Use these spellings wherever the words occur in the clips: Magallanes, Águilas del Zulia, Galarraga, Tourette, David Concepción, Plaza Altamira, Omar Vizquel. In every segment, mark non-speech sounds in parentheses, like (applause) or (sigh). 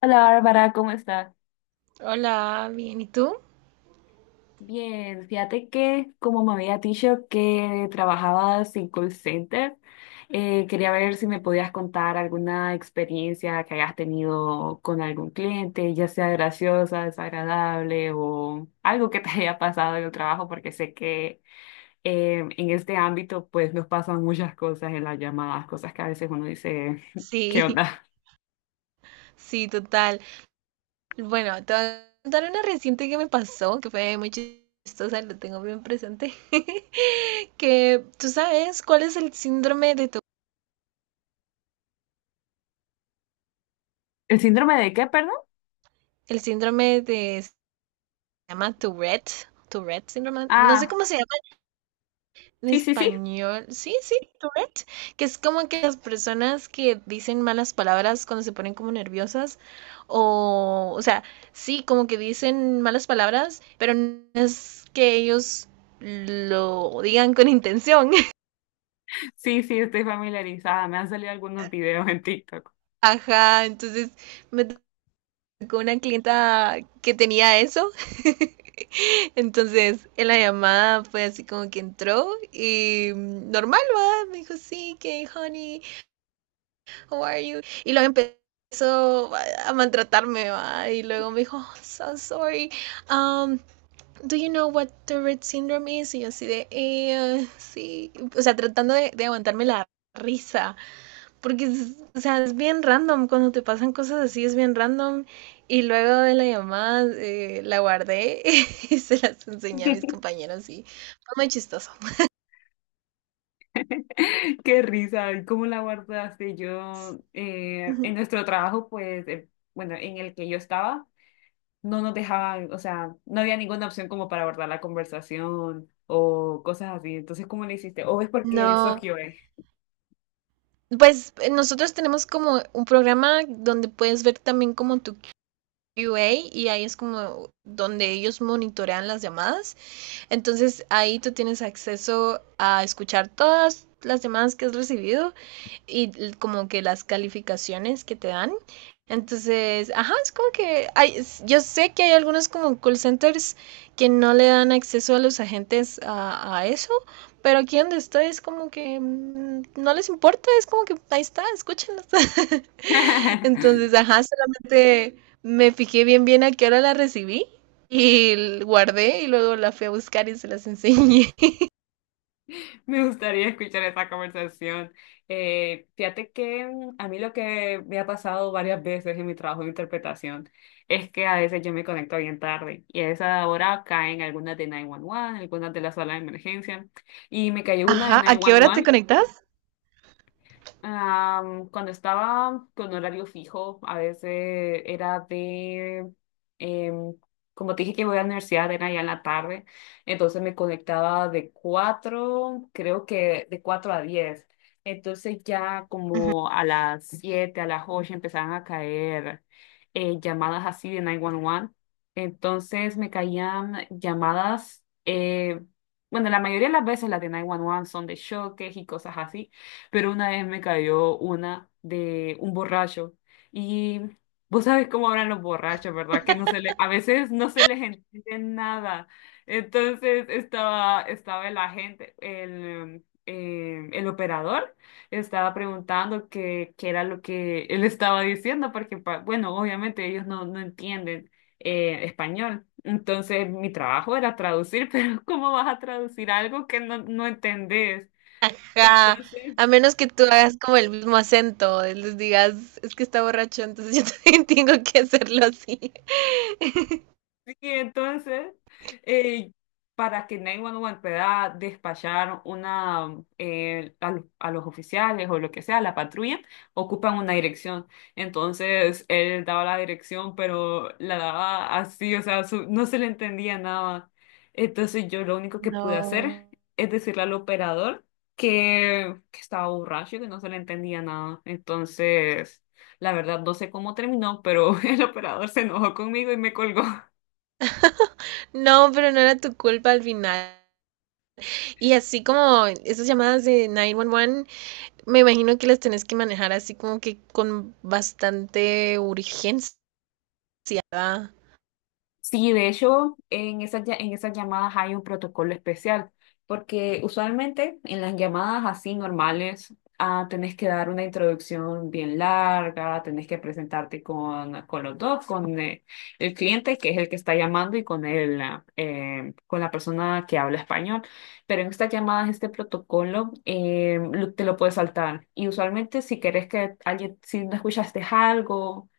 Hola Bárbara, ¿cómo estás? Hola, bien, ¿y tú? Bien, fíjate que como me había dicho que trabajabas en call center, quería ver si me podías contar alguna experiencia que hayas tenido con algún cliente, ya sea graciosa, desagradable o algo que te (laughs) haya pasado en el trabajo, porque sé que en este ámbito pues nos pasan muchas cosas en las llamadas, cosas que a veces uno dice, (laughs) ¿qué Sí, onda? (laughs) sí, total. Bueno, te voy a contar una reciente que me pasó, que fue muy chistosa, lo tengo bien presente, (laughs) que tú sabes cuál es el síndrome de tu, ¿El síndrome de qué, perdón? el síndrome de, se llama Tourette, Tourette síndrome, no sé Ah, cómo se llama. En sí, sí, sí. español, sí, sí, Tourette, que es como que las personas que dicen malas palabras cuando se ponen como nerviosas, o sea, sí, como que dicen malas palabras, pero no es que ellos lo digan con intención. (laughs) Sí, sí, estoy familiarizada. Me han salido algunos videos en TikTok. Ajá, entonces me tocó una clienta que tenía eso. (laughs) Entonces, en la llamada fue así como que entró y normal, ¿va? Me dijo, sí, que honey, how are you? Y luego empezó a maltratarme, ¿va?, y luego me dijo, oh, so sorry, um, do you know what Tourette syndrome is? Y yo así de, sí, o sea, tratando de aguantarme la risa, porque, o sea, es bien random, cuando te pasan cosas así es bien random, y luego de la llamada la guardé (laughs) y se las enseñé a mis (laughs) compañeros y fue muy chistoso. Qué risa, ¿y cómo la guardaste? Yo, en (laughs) nuestro trabajo, pues, bueno, en el que yo estaba, no nos dejaban, o sea, no había ninguna opción como para guardar la conversación o cosas así. Entonces, ¿cómo le hiciste? ¿O es porque sos No, QA? pues nosotros tenemos como un programa donde puedes ver también como tu QA y ahí es como donde ellos monitorean las llamadas. Entonces ahí tú tienes acceso a escuchar todas las llamadas que has recibido y como que las calificaciones que te dan. Entonces, ajá, es como que hay, yo sé que hay algunos como call centers que no le dan acceso a los agentes a eso, pero aquí donde estoy es como que no les importa, es como que ahí está, escúchenlos. (laughs) Entonces, (laughs) ajá, solamente me fijé bien bien a qué hora la recibí y guardé y luego la fui a buscar y se las enseñé. (laughs) Me gustaría escuchar esa conversación. Fíjate que mm, a mí lo que me ha pasado varias veces en mi trabajo de interpretación es que a veces yo me conecto bien tarde y a esa hora caen algunas de 911, algunas de la sala de emergencia y me (laughs) cayó una de Ajá, ¿a qué hora te 911. conectas? Am, cuando estaba con horario fijo, a veces era de, em, como te dije que voy a la universidad, era ya en la tarde, entonces me conectaba de 4, creo que de 4 a 10. Entonces ya Ujú. como a las 7 a las 8 empezaban a caer llamadas así de 911. Entonces me caían llamadas, bueno, la mayoría de las veces las de 911 son de choques y cosas así, pero una vez me cayó una de un borracho y vos sabes cómo hablan los borrachos, ¿verdad? Que no se le, a veces no se les entiende nada. Entonces estaba el agente, el operador, estaba preguntando qué, qué era lo que él estaba diciendo, porque, bueno, obviamente ellos no, no entienden español. Entonces mi trabajo era traducir, (laughs) pero ¿cómo vas a traducir algo que no, no entendés? Ajá, Entonces... a menos que tú hagas como el mismo acento, les digas, es que está borracho, entonces yo (laughs) también tengo que hacerlo así. (laughs) (laughs) Y entonces, eh, para que 911 pueda despachar una, a los oficiales o lo que sea, la patrulla, ocupan una dirección. Entonces, él daba la dirección, pero la daba así, o sea, no se le entendía nada. Entonces, yo lo único que pude hacer No, es decirle al operador que estaba borracho y que no se le entendía nada. Entonces, la verdad, no sé cómo terminó, pero (laughs) el operador se enojó conmigo y me colgó. no, pero no era tu culpa al final. Y así como esas llamadas de 911, me imagino que las tenés que manejar así como que con bastante urgencia, ¿verdad? Sí, de hecho, en esas, en esas llamadas hay un protocolo especial, porque usualmente en las llamadas así normales, ah, tenés que dar una introducción bien larga, tenés que presentarte con los dos, con el cliente, que es el que está llamando, y con el, con la persona que habla español. Pero en estas llamadas, este protocolo te lo puedes saltar. Y usualmente si querés que alguien, si no escuchaste algo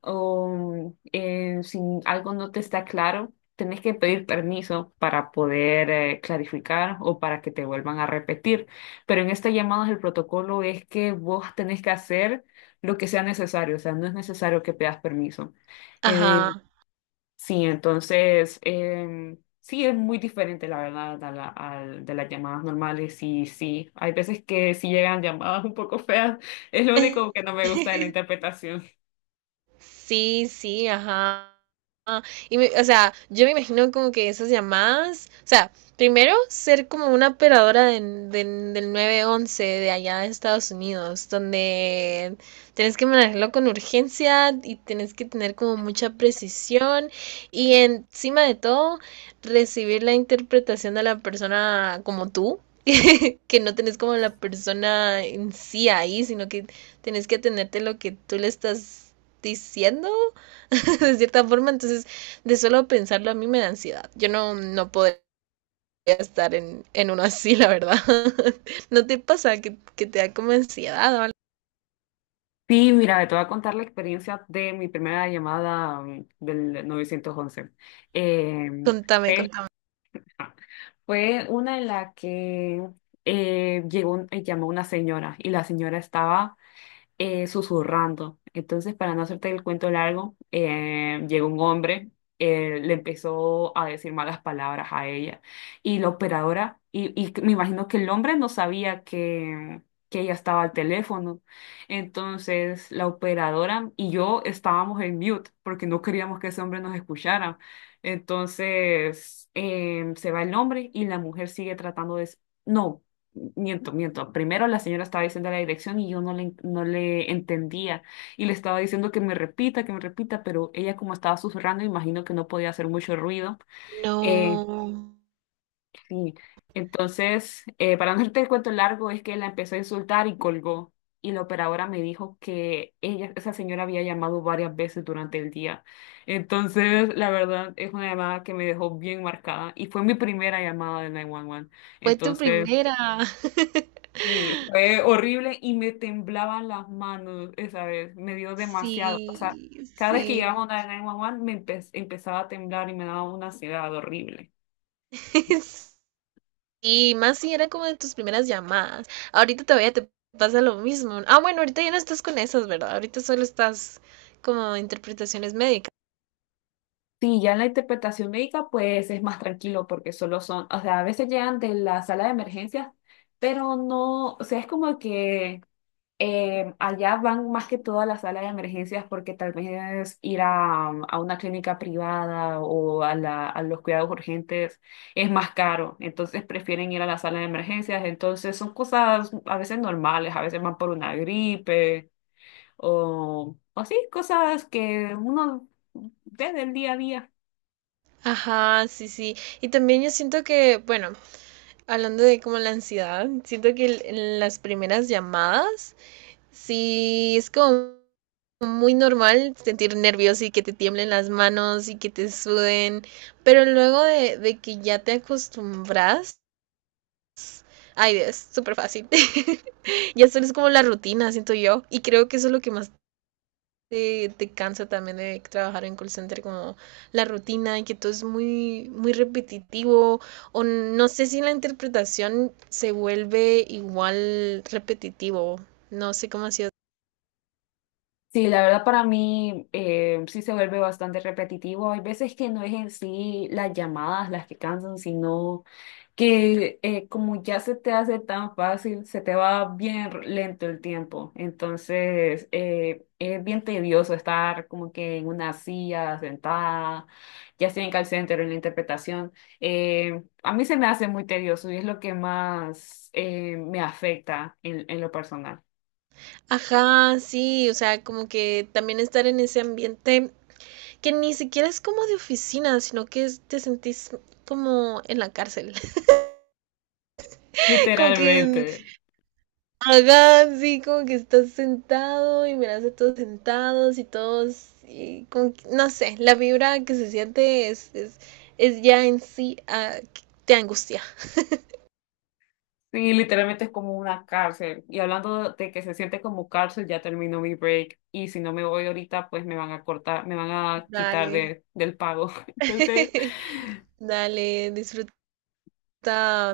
o si algo no te está claro, tenés que pedir permiso para poder clarificar o para que te vuelvan a repetir. Pero en estas llamadas el protocolo es que vos tenés que hacer lo que sea necesario, o sea, no es necesario que pidas permiso. Eh, Ajá, sí, entonces, sí, es muy diferente, la verdad, de las llamadas normales y sí, hay veces que sí llegan llamadas un poco feas, es lo único que no me gusta de la interpretación. sí, sí, ajá. Y, me- o sea, yo me imagino como que esas llamadas, o sea, primero ser como una operadora de- del nueve once de allá de Estados Unidos, donde tenés que manejarlo con urgencia y tenés que tener como mucha precisión y encima de todo recibir la interpretación de la persona como tú, (laughs) que no tenés como la persona en sí ahí, sino que tenés que atenderte lo que tú le estás diciendo (laughs) de cierta forma. Entonces, de solo pensarlo a mí me da ansiedad. Yo no, no podría estar en uno así, la verdad. (laughs) ¿No te pasa que te da como ansiedad o algo? Sí, mira, te voy a contar la experiencia de mi primera llamada mm, del 911. Eh, Contame, fue, contame. ajá, fue una en la que llegó, llamó una señora y la señora estaba susurrando. Entonces, para no hacerte el cuento largo, llegó un hombre, le empezó a decir malas palabras a ella. Y la operadora, y me imagino que el hombre no sabía que ella estaba al teléfono. Entonces, la operadora y yo estábamos en mute porque no queríamos que ese hombre nos escuchara. Entonces, se va el hombre y la mujer sigue tratando de... No. Miento, miento. Primero la señora estaba diciendo la dirección y yo no le, no le entendía y le estaba diciendo que me repita, pero ella como estaba susurrando, imagino que no podía hacer mucho ruido. Eh, No, sí. Entonces, para no hacerte el cuento largo, es que la empezó a insultar y colgó. Y la operadora me dijo que ella, esa señora había llamado varias veces durante el día. Entonces, la verdad, es una llamada que me dejó bien marcada y fue mi primera llamada de 911. fue tu Entonces... primera. (laughs) Sí, fue horrible y me temblaban las manos esa vez, me dio demasiado. O sea, Sí, cada vez que llegaba sí. una de 911 me empezaba a temblar y me daba una ansiedad horrible. (laughs) Y más si era como de tus primeras llamadas. Ahorita todavía te pasa lo mismo. Ah, bueno, ahorita ya no estás con esas, ¿verdad? Ahorita solo estás como interpretaciones médicas. Sí, ya en la interpretación médica pues es más tranquilo porque solo son, o sea, a veces llegan de la sala de emergencias, pero no, o sea, es como que allá van más que todo a la sala de emergencias porque tal vez ir a una clínica privada o a, a los cuidados urgentes es más caro, entonces prefieren ir a la sala de emergencias, entonces son cosas a veces normales, a veces van por una gripe o sí, cosas que uno ve del día a día. Ajá, sí, sí. Y también yo siento que, bueno, hablando de como la ansiedad, siento que el- en las primeras llamadas, sí es como muy normal sentir nervios y que te tiemblen las manos y que te suden, pero luego de que ya te acostumbras, ay, es súper fácil. (laughs) Ya solo es como la rutina, siento yo, y creo que eso es lo que más te, te cansa también de trabajar en call center como la rutina y que todo es muy, muy repetitivo o no sé si la interpretación se vuelve igual repetitivo, no sé cómo ha sido. Sí, la verdad para mí sí se vuelve bastante repetitivo. Hay veces que no es en sí las llamadas las que cansan, sino que como ya se te hace tan fácil, se te va bien lento el tiempo. Entonces, es bien tedioso estar como que en una silla sentada, ya sea en call center o en la interpretación. A mí se me hace muy tedioso y es lo que más me afecta en lo personal, Ajá, sí, o sea, como que también estar en ese ambiente que ni siquiera es como de oficina, sino que es- te sentís como en la cárcel, (laughs) (laughs) como que literalmente. ajá, sí, como que estás sentado y miras a todos sentados y todos, y como que- no sé, la vibra que se siente es ya en sí, ah, que te angustia. Sí, literalmente es como una cárcel. Y hablando de que se siente como cárcel, ya terminó mi break. Y si no me voy ahorita, pues me van a cortar, me van a quitar Dale, de, del pago. (laughs) Entonces, (laughs) dale, disfruta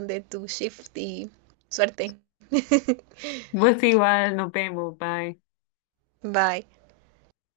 de tu shift y suerte. (laughs) pues igual, nos vemos, bye. Bye.